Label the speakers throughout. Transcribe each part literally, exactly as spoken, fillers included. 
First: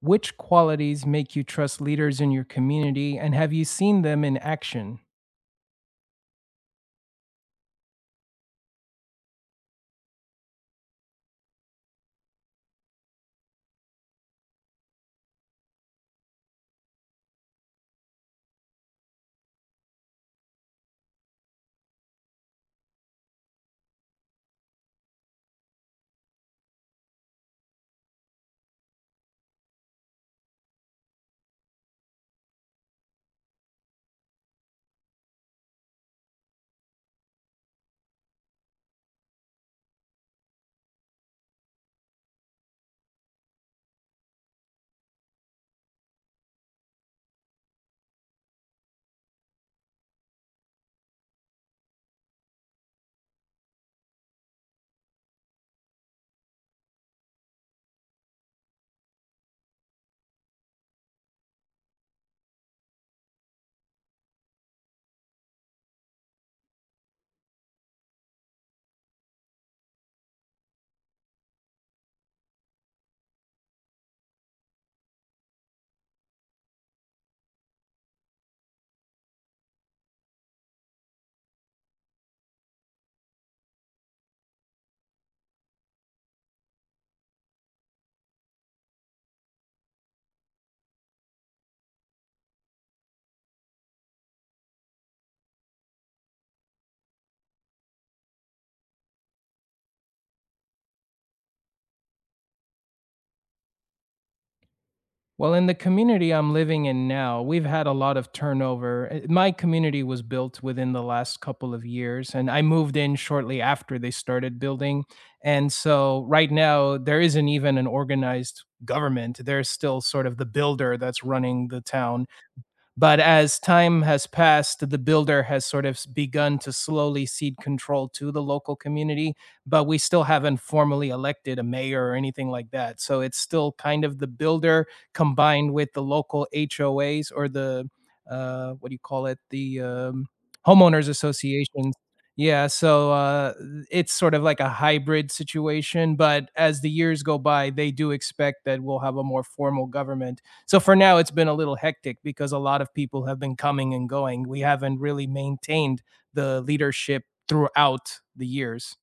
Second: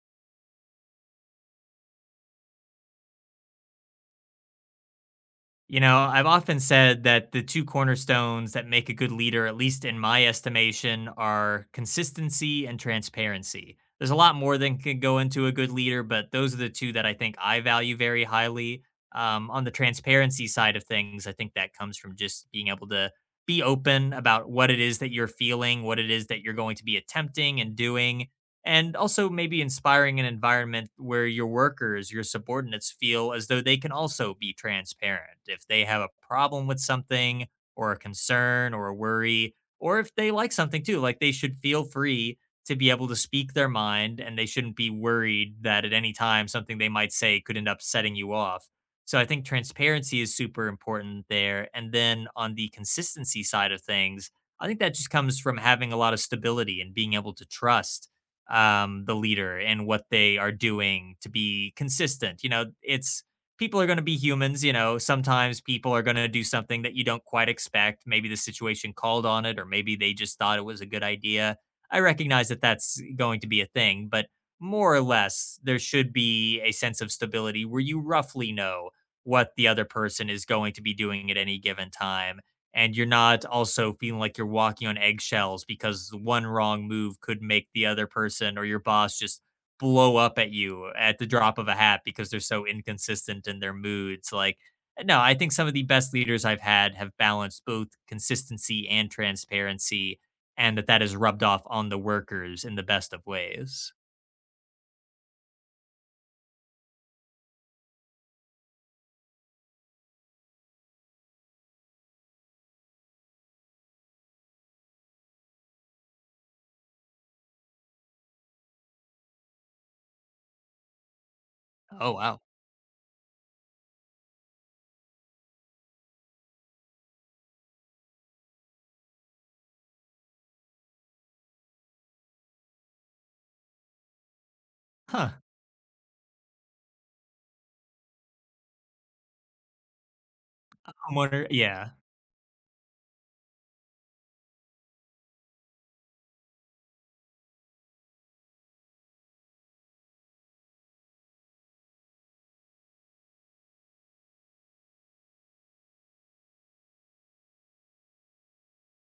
Speaker 1: Which qualities make you trust leaders in your community, and have you seen them in action?
Speaker 2: You know, I've often said that the two cornerstones that make a good leader, at least in my estimation, are consistency and transparency. There's a lot more than can go into a good leader, but those are the two that I think I value very highly. Um, on the transparency side of things, I think that comes from just being able to be open about what it is that you're feeling, what it is that you're going to be attempting and doing, and also maybe inspiring an environment where your workers, your subordinates feel as though they can also be transparent. If they have a problem with something or a concern or a worry, or if they like something too, like they should feel free to be able to speak their mind and they shouldn't be worried that at any time something they might say could end up setting you off. So I think transparency is super important there. And then on the consistency side of things, I think that just comes from having a lot of stability and being able to trust um, the leader and what they are doing to be consistent. You know, it's people are going to be humans. You know, sometimes people are going to do something that you don't quite expect. Maybe the situation called on it, or maybe they just thought it was a good idea. I recognize that that's going to be a thing, but more or less, there should be a sense of stability where you roughly know what the other person is going to be doing at any given time and you're not also feeling like you're walking on eggshells because the one wrong move could make the other person or your boss just blow up at you at the drop of a hat because they're so inconsistent in their moods. Like, no, I think some of the best leaders I've had have balanced both consistency and transparency, and that that is rubbed off on the workers in the best of ways.
Speaker 1: Well, in the community I'm living in now, we've had a lot of turnover. Uh, My community was built within the last couple of years, and I moved in shortly after they started building. And so, right now, there isn't even an organized government. There's still sort of the builder that's running the
Speaker 2: Oh,
Speaker 1: town.
Speaker 2: wow.
Speaker 1: But as time has passed, the builder has sort of begun to slowly cede control to the local community, but we still haven't formally elected a mayor or anything like that. So it's still kind of the builder
Speaker 2: Huh.
Speaker 1: combined with the local H O Ays or the uh, what do you call it? The um, Homeowners
Speaker 2: Homeowner. Yeah.
Speaker 1: associations. Yeah, so uh, it's sort of like a hybrid situation, but as the years go by, they do expect that we'll have a more formal government, so for now, it's been a little hectic because a lot of people have been coming and going. We haven't really maintained the leadership throughout the years.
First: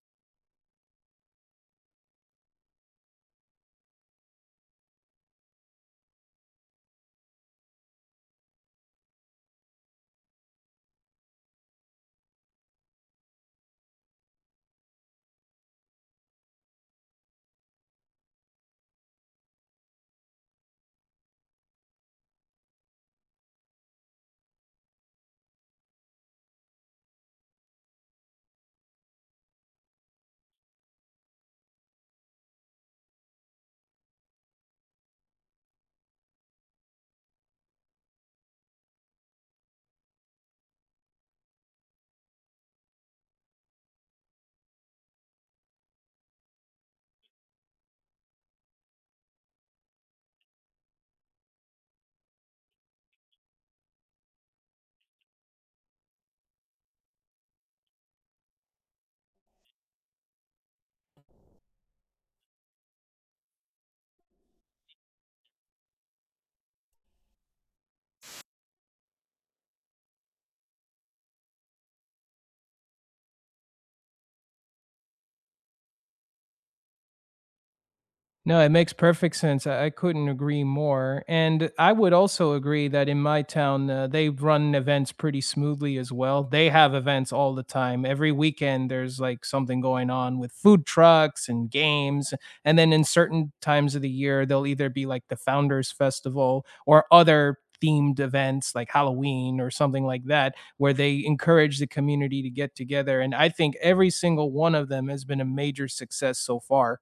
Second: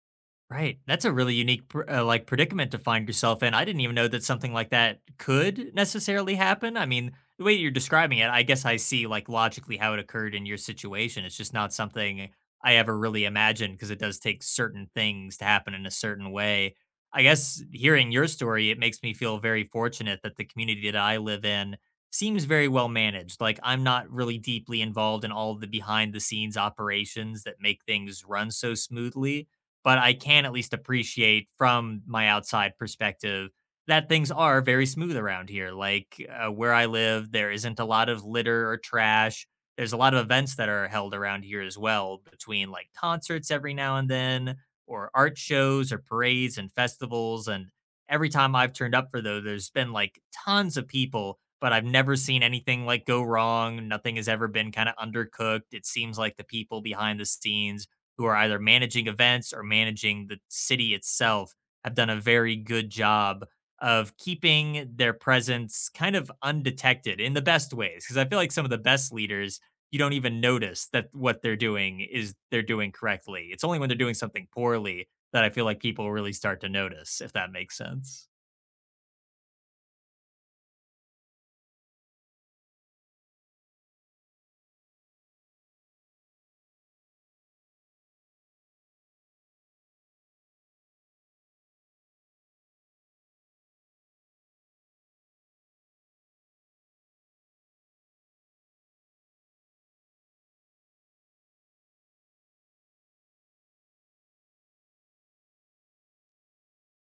Speaker 2: Right. That's a really unique, pr- uh, like, predicament to find yourself in. I didn't even know that something like that could necessarily happen. I mean, the way you're describing it, I guess I see, like, logically how it occurred in your situation. It's just not something I ever really imagined because it does take certain things to happen in a certain way. I guess hearing your story, it makes me feel very fortunate that the community that I live in seems very well managed. Like, I'm not really deeply involved in all of the behind the scenes operations that make things run so smoothly, but I can at least appreciate from my outside perspective that things are very smooth around here. Like uh, where I live, there isn't a lot of litter or trash. There's a lot of events that are held around here as well, between like concerts every now and then, or art shows, or parades and festivals. And every time I've turned up for those, there's been like tons of people, but I've never seen anything like go wrong. Nothing has ever been kind of undercooked. It seems like the people behind the scenes who are either managing events or managing the city itself have done a very good job of keeping their presence kind of undetected in the best ways, because I feel like some of the best leaders, you don't even notice that what they're doing is they're doing correctly. It's only when they're doing something poorly that I feel like people really start to notice, if that makes sense.
Speaker 1: No, it makes perfect sense. I, I couldn't agree more. And I would also agree that in my town, uh, they run events pretty smoothly as well. They have events all the time. Every weekend, there's like something going on with food trucks and games. And then in certain times of the year, they'll either be like the Founders Festival or other themed events like Halloween or something like that, where they encourage the community to get together. And I think every single one of them has been a major success so far.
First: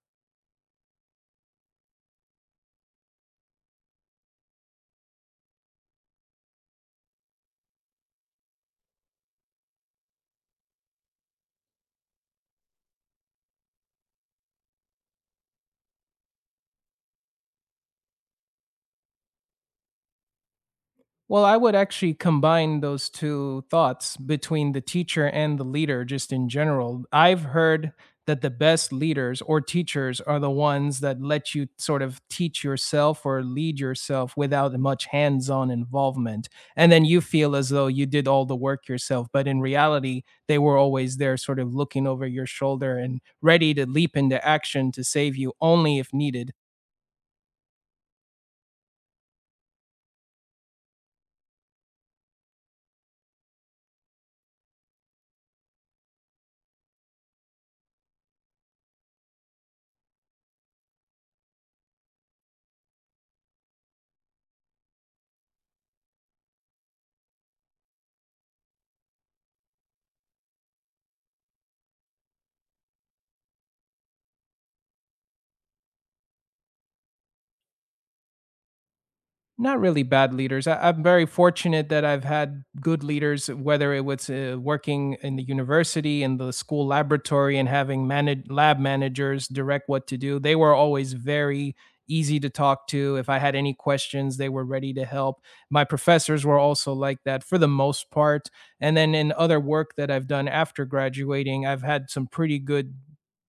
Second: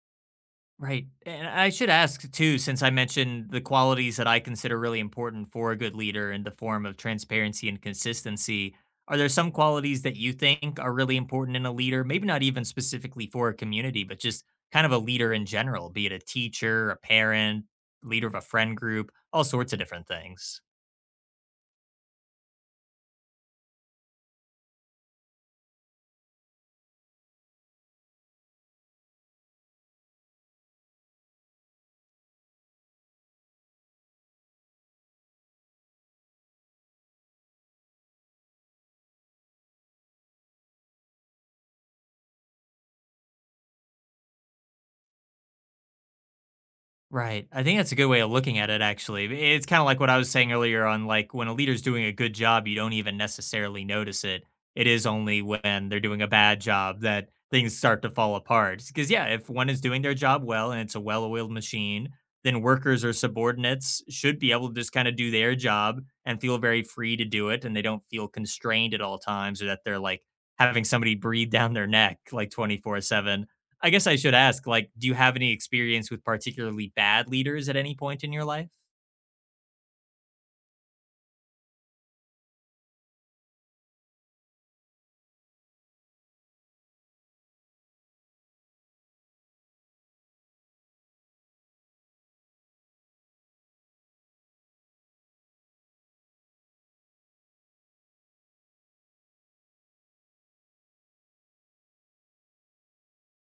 Speaker 2: Right. And I should ask too, since I mentioned the qualities that I consider really important for a good leader in the form of transparency and consistency, are there some qualities that you think are really important in a leader? Maybe not even specifically for a community, but just kind of a leader in general, be it a teacher, a parent, leader of a friend group, all sorts of different things.
Speaker 1: Well, I would actually combine those two thoughts between the teacher and the leader, just in general. I've heard that the best leaders or teachers are the ones that let you sort of teach yourself or lead yourself without much hands on involvement. And then you feel as though you did all the work yourself. But in reality, they were always there, sort of looking over your shoulder and ready to leap into action to save you only if needed.
Speaker 2: Right. I think that's a good way of looking at it, actually. It's kind of like what I was saying earlier on, like when a leader's doing a good job, you don't even necessarily notice it. It is only when they're doing a bad job that things start to fall apart. Because, yeah, if one is doing their job well and it's a well oiled machine, then workers or subordinates should be able to just kind of do their job and feel very free to do it. And they don't feel constrained at all times or that they're like having somebody breathe down their neck like twenty four seven. I guess I should ask, like, do you have any experience with particularly bad leaders at any point in your life?
Speaker 1: Not really bad leaders. I, I'm very fortunate that I've had good leaders, whether it was uh, working in the university, in the school laboratory, and having manage, lab managers direct what to do. They were always very easy to talk to. If I had any questions, they were ready to help. My professors were also like that for the most part. And then in other work that I've done after graduating, I've had some pretty good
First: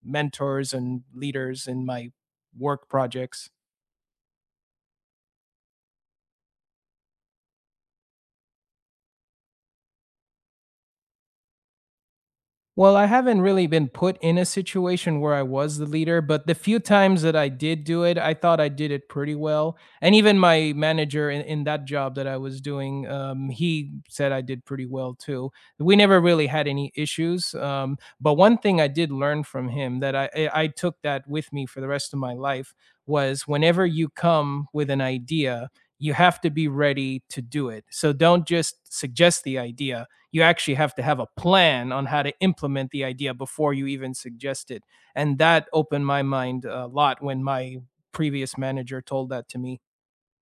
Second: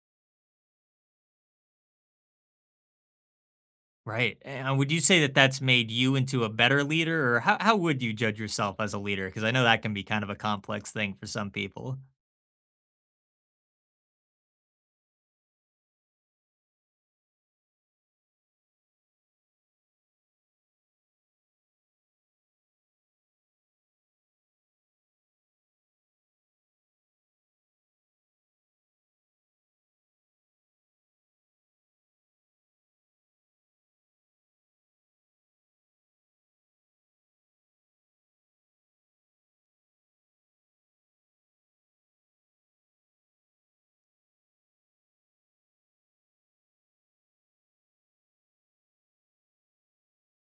Speaker 1: mentors and leaders in my work projects.
Speaker 2: Right. And would you say that that's made you into a better leader, or how how would you judge yourself as a leader? Because I know that can be kind of a complex thing for some people.
Speaker 1: Well, I haven't really been put in a situation where I was the leader, but the few times that I did do it, I thought I did it pretty well. And even my manager in, in that job that I was doing, um, he said I did pretty well too. We never really had any issues. Um, but one thing I did learn from him that I, I I took that with me for the rest of my life was whenever you come with an idea, you have to be ready to do it. So don't just suggest the idea, you actually have to have a plan on how to implement the idea before you even suggest it. And that opened my mind a lot when my previous manager told that to me.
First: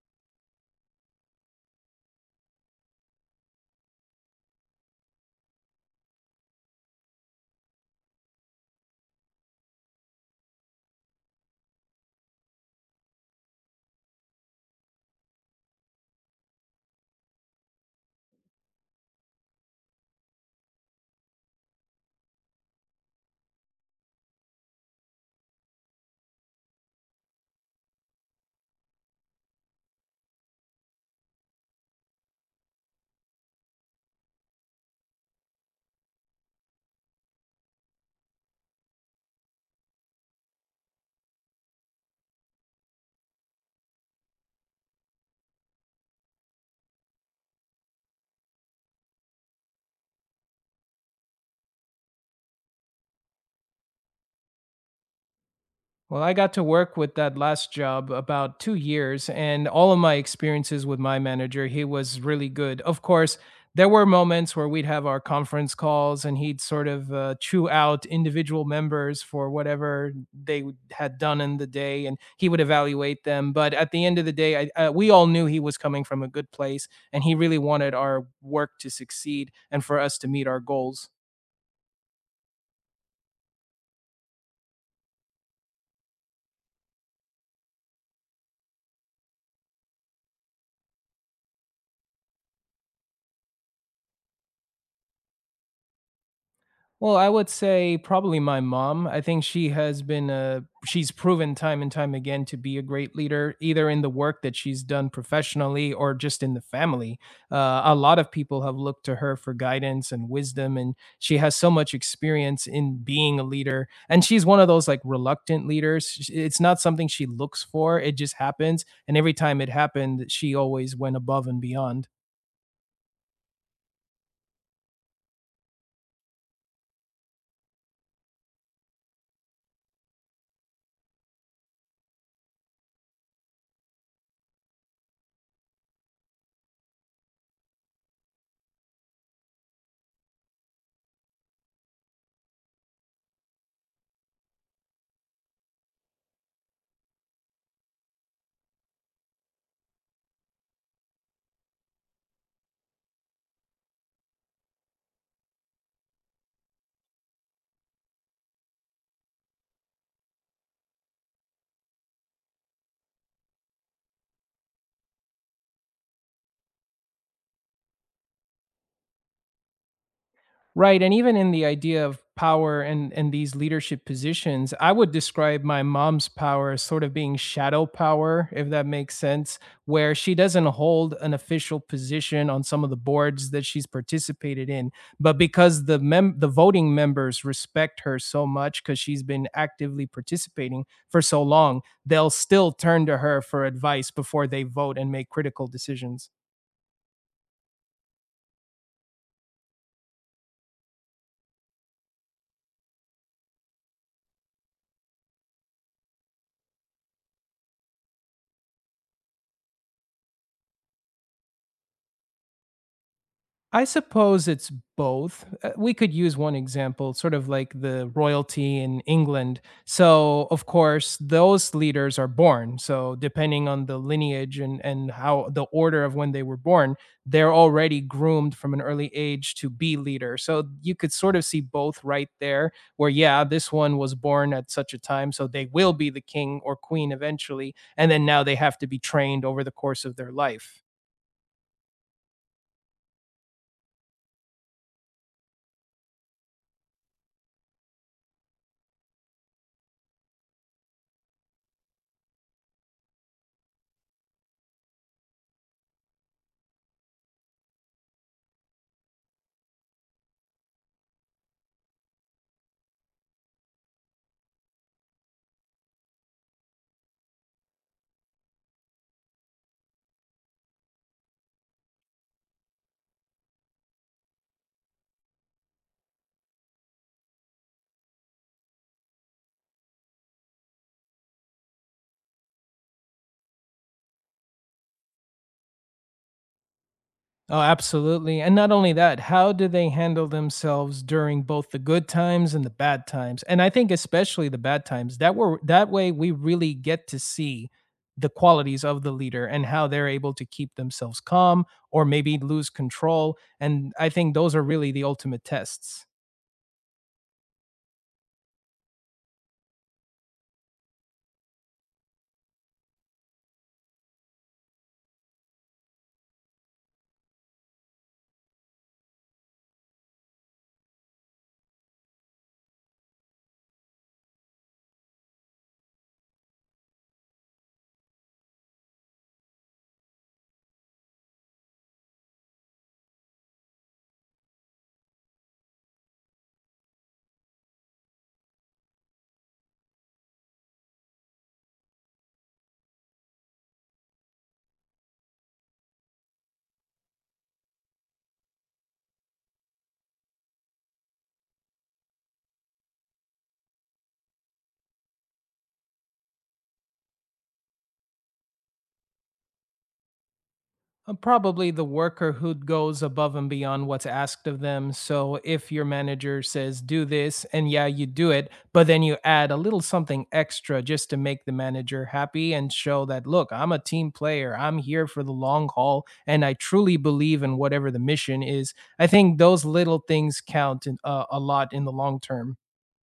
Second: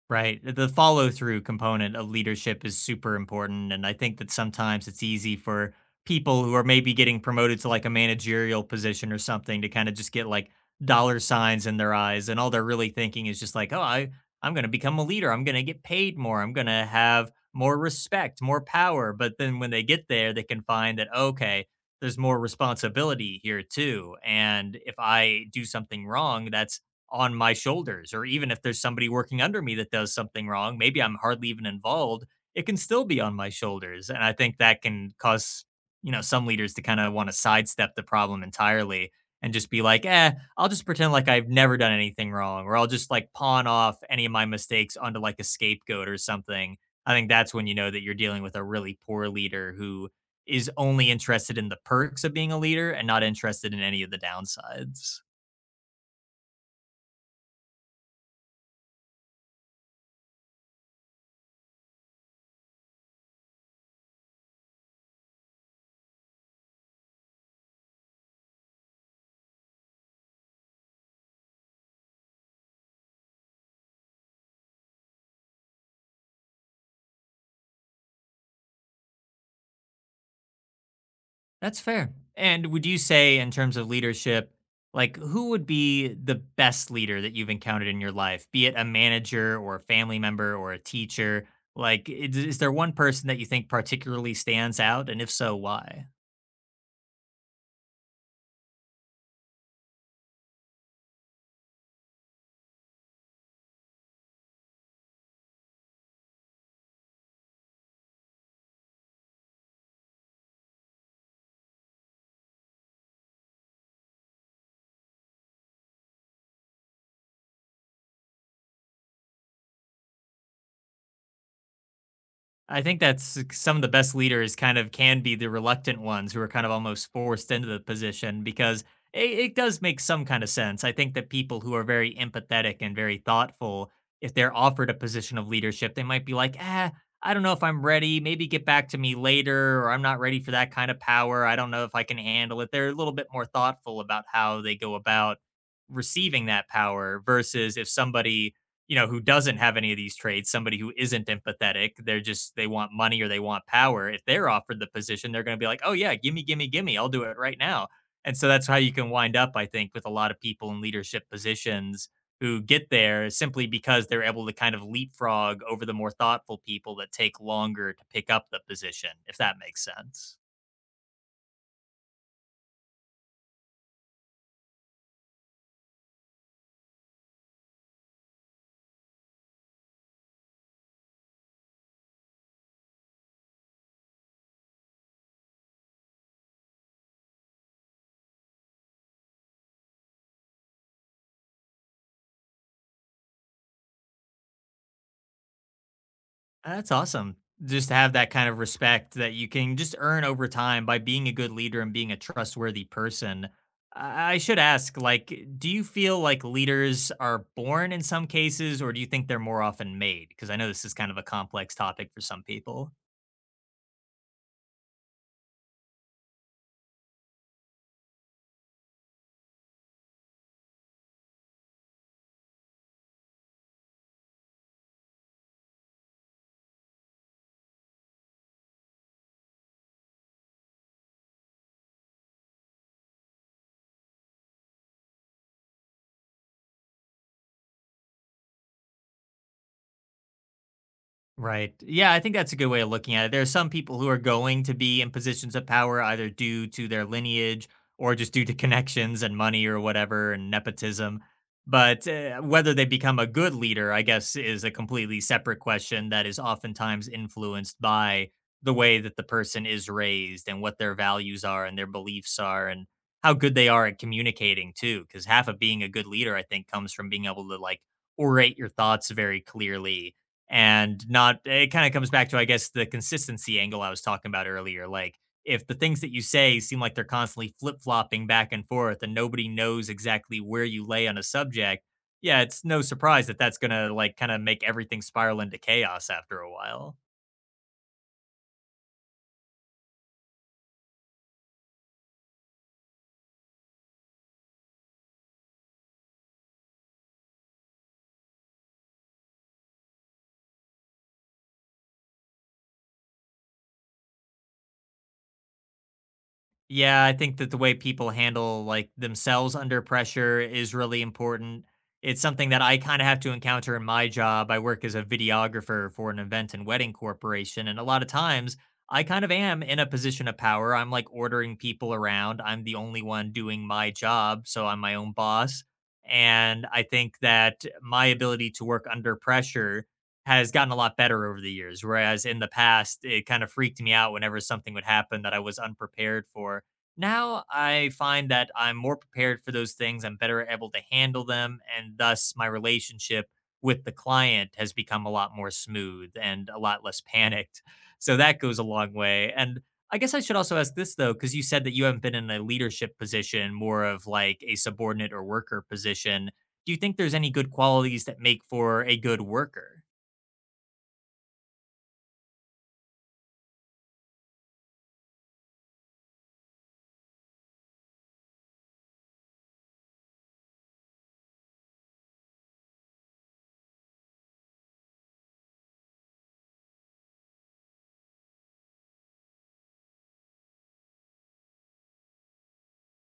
Speaker 2: Right. The follow-through component of leadership is super important, and I think that sometimes it's easy for people who are maybe getting promoted to, like, a managerial position or something to kinda just get, like, dollar signs in their eyes, and all they're really thinking is just like, "Oh, I I'm gonna become a leader, I'm gonna get paid more, I'm gonna have more respect, more power," but then when they get there, they can find that, "Okay, there's more responsibility here too, and if I do something wrong, that's on my shoulders. Or even if there's somebody working under me that does something wrong, maybe I'm hardly even involved, it can still be on my shoulders. And I think that can cause, you know, some leaders to kind of want to sidestep the problem entirely and just be like, eh, I'll just pretend like I've never done anything wrong, or I'll just like pawn off any of my mistakes onto like a scapegoat or something. I think that's when you know that you're dealing with a really poor leader, who is only interested in the perks of being a leader and not interested in any of the downsides."
Speaker 1: Well, I got to work with that last job about two years, and all of my experiences with my manager, he was really good. Of course, there were moments where we'd have our conference calls and he'd sort of uh, chew out individual members for whatever they w- had done in the day and he would evaluate them. But at the end of the day, I, uh, we all knew he was coming from a good place and he really wanted our work to succeed and for us to meet our goals.
Speaker 2: That's fair. And would you say, in terms of leadership, like who would be the best leader that you've encountered in your life, be it a manager or a family member or a teacher? Like, is, is there one person that you think particularly stands out? And if so, why?
Speaker 1: Well, I would say probably my mom. I think she has been uh she's proven time and time again to be a great leader, either in the work that she's done professionally or just in the family. Uh, a lot of people have looked to her for guidance and wisdom, and she has so much experience in being a leader. And she's one of those like reluctant leaders. Sh- It's not something she looks for; it just happens. And every time it happened, she always went above and beyond.
Speaker 2: I think that's some of the best leaders kind of can be the reluctant ones who are kind of almost forced into the position, because it, it does make some kind of sense. I think that people who are very empathetic and very thoughtful, if they're offered a position of leadership, they might be like, ah, I don't know if I'm ready. Maybe get back to me later, or I'm not ready for that kind of power. I don't know if I can handle it. They're a little bit more thoughtful about how they go about receiving that power versus if somebody, you know, who doesn't have any of these traits, somebody who isn't empathetic, they're just they want money or they want power. If they're offered the position, they're going to be like, "Oh yeah, gimme, gimme, gimme! I'll do it right now." And so that's how you can wind up, I think, with a lot of people in leadership positions who get there simply because they're able to kind of leapfrog over the more thoughtful people that take longer to pick up the position, if that makes sense.
Speaker 1: Right, and even in the idea of power and and these leadership positions, I would describe my mom's power as sort of being shadow power, if that makes sense, where she doesn't hold an official position on some of the boards that she's participated in, but because the mem- the voting members respect her so much cuz she's been actively participating for so long, they'll still turn to her for advice before they vote and make critical decisions.
Speaker 2: Uh, That's awesome. Just to have that kind of respect that you can just earn over time by being a good leader and being a trustworthy person. I I should ask, like, do you feel like leaders are born in some cases, or do you think they're more often made? Because I know this is kind of a complex topic for some people.
Speaker 1: I suppose it's both. Uh, We could use one example, sort of like the royalty in England. So, of course, those leaders are born. So, depending on the lineage and, and how the order of when they were born, they're already groomed from an early age to be leader. So, you could sort of see both right there, where, yeah, this one was born at such a time. So, they will be the king or queen eventually. And then now they have to be trained over the course of their life.
Speaker 2: Right. Yeah, I think that's a good way of looking at it. There are some people who are going to be in positions of power either due to their lineage or just due to connections and money or whatever, and nepotism. But uh, whether they become a good leader, I guess, is a completely separate question that is oftentimes influenced by the way that the person is raised and what their values are and their beliefs are, and how good they are at communicating too. Because half of being a good leader, I think, comes from being able to like orate your thoughts very clearly. And not, it kind of comes back to, I guess, the consistency angle I was talking about earlier. Like if the things that you say seem like they're constantly flip-flopping back and forth and nobody knows exactly where you lay on a subject, yeah, it's no surprise that that's going to like kind of make everything spiral into chaos after a while.
Speaker 1: Oh, absolutely. And not only that, how do they handle themselves during both the good times and the bad times? And I think especially the bad times. That were that way we really get to see the qualities of the leader and how they're able to keep themselves calm or maybe lose control. And I think those are really the ultimate tests.
Speaker 2: Yeah, I think that the way people handle like themselves under pressure is really important. It's something that I kind of have to encounter in my job. I work as a videographer for an event and wedding corporation, and a lot of times I kind of am in a position of power. I'm like ordering people around. I'm the only one doing my job, so I'm my own boss. And I think that my ability to work under pressure has gotten a lot better over the years. Whereas in the past, it kind of freaked me out whenever something would happen that I was unprepared for. Now I find that I'm more prepared for those things. I'm better able to handle them. And thus, my relationship with the client has become a lot more smooth and a lot less panicked. So that goes a long way. And I guess I should also ask this though, because you said that you haven't been in a leadership position, more of like a subordinate or worker position. Do you think there's any good qualities that make for a good worker?
Speaker 1: Uh, Probably the worker who goes above and beyond what's asked of them. So if your manager says, do this, and yeah, you do it, but then you add a little something extra just to make the manager happy and show that, look, I'm a team player. I'm here for the long haul. And I truly believe in whatever the mission is. I think those little things count in, uh, a lot in the long term.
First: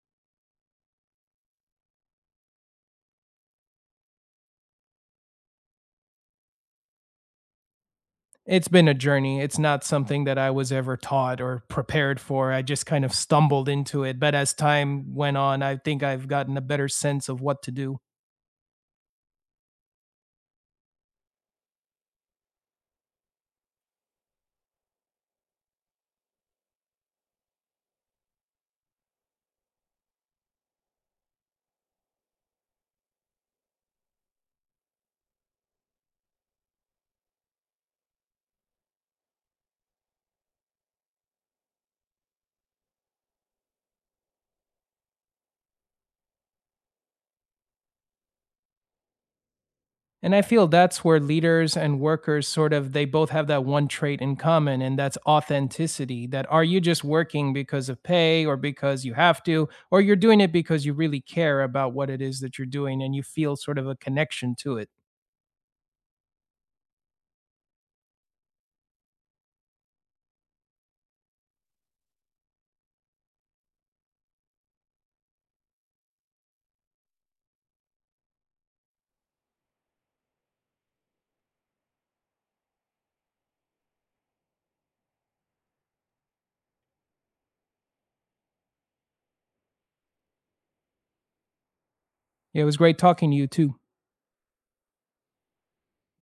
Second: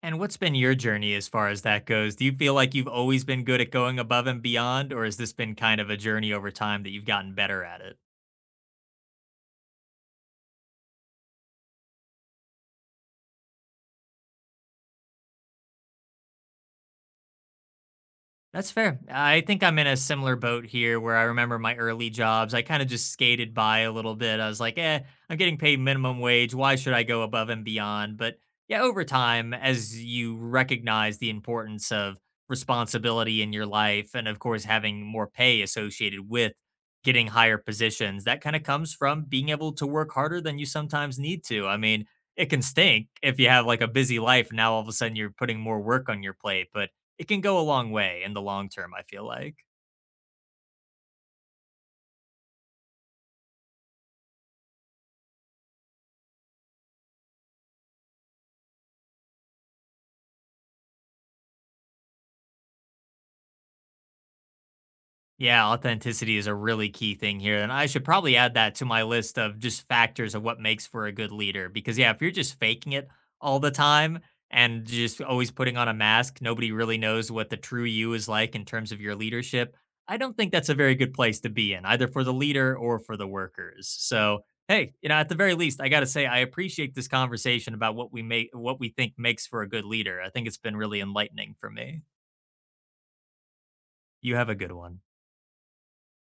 Speaker 2: And what's been your journey as far as that goes? Do you feel like you've always been good at going above and beyond, or has this been kind of a journey over time that you've gotten better at it?
Speaker 1: It's been a journey. It's not something that I was ever taught or prepared for. I just kind of stumbled into it. But as time went on, I think I've gotten a better sense of what to do.
Speaker 2: That's fair. I think I'm in a similar boat here where I remember my early jobs. I kind of just skated by a little bit. I was like, eh, I'm getting paid minimum wage. Why should I go above and beyond? But yeah, over time, as you recognize the importance of responsibility in your life, and of course, having more pay associated with getting higher positions, that kind of comes from being able to work harder than you sometimes need to. I mean, it can stink if you have like a busy life and now all of a sudden you're putting more work on your plate. But it can go a long way in the long term, I feel like.
Speaker 1: And I feel that's where leaders and workers sort of they both have that one trait in common and that's authenticity. That are you just working because of pay or because you have to or you're doing it because you really care about what it is that you're doing and you feel sort of a connection to it.
Speaker 2: Yeah, authenticity is a really key thing here. And I should probably add that to my list of just factors of what makes for a good leader. Because, yeah, if you're just faking it all the time and just always putting on a mask, nobody really knows what the true you is like in terms of your leadership. I don't think that's a very good place to be in, either for the leader or for the workers. So, hey, you know, at the very least, I got to say, I appreciate this conversation about what we make, what we think makes for a good leader. I think it's been really enlightening for me.
Speaker 1: Yeah, it was great talking to you too.
Speaker 2: You have a good one.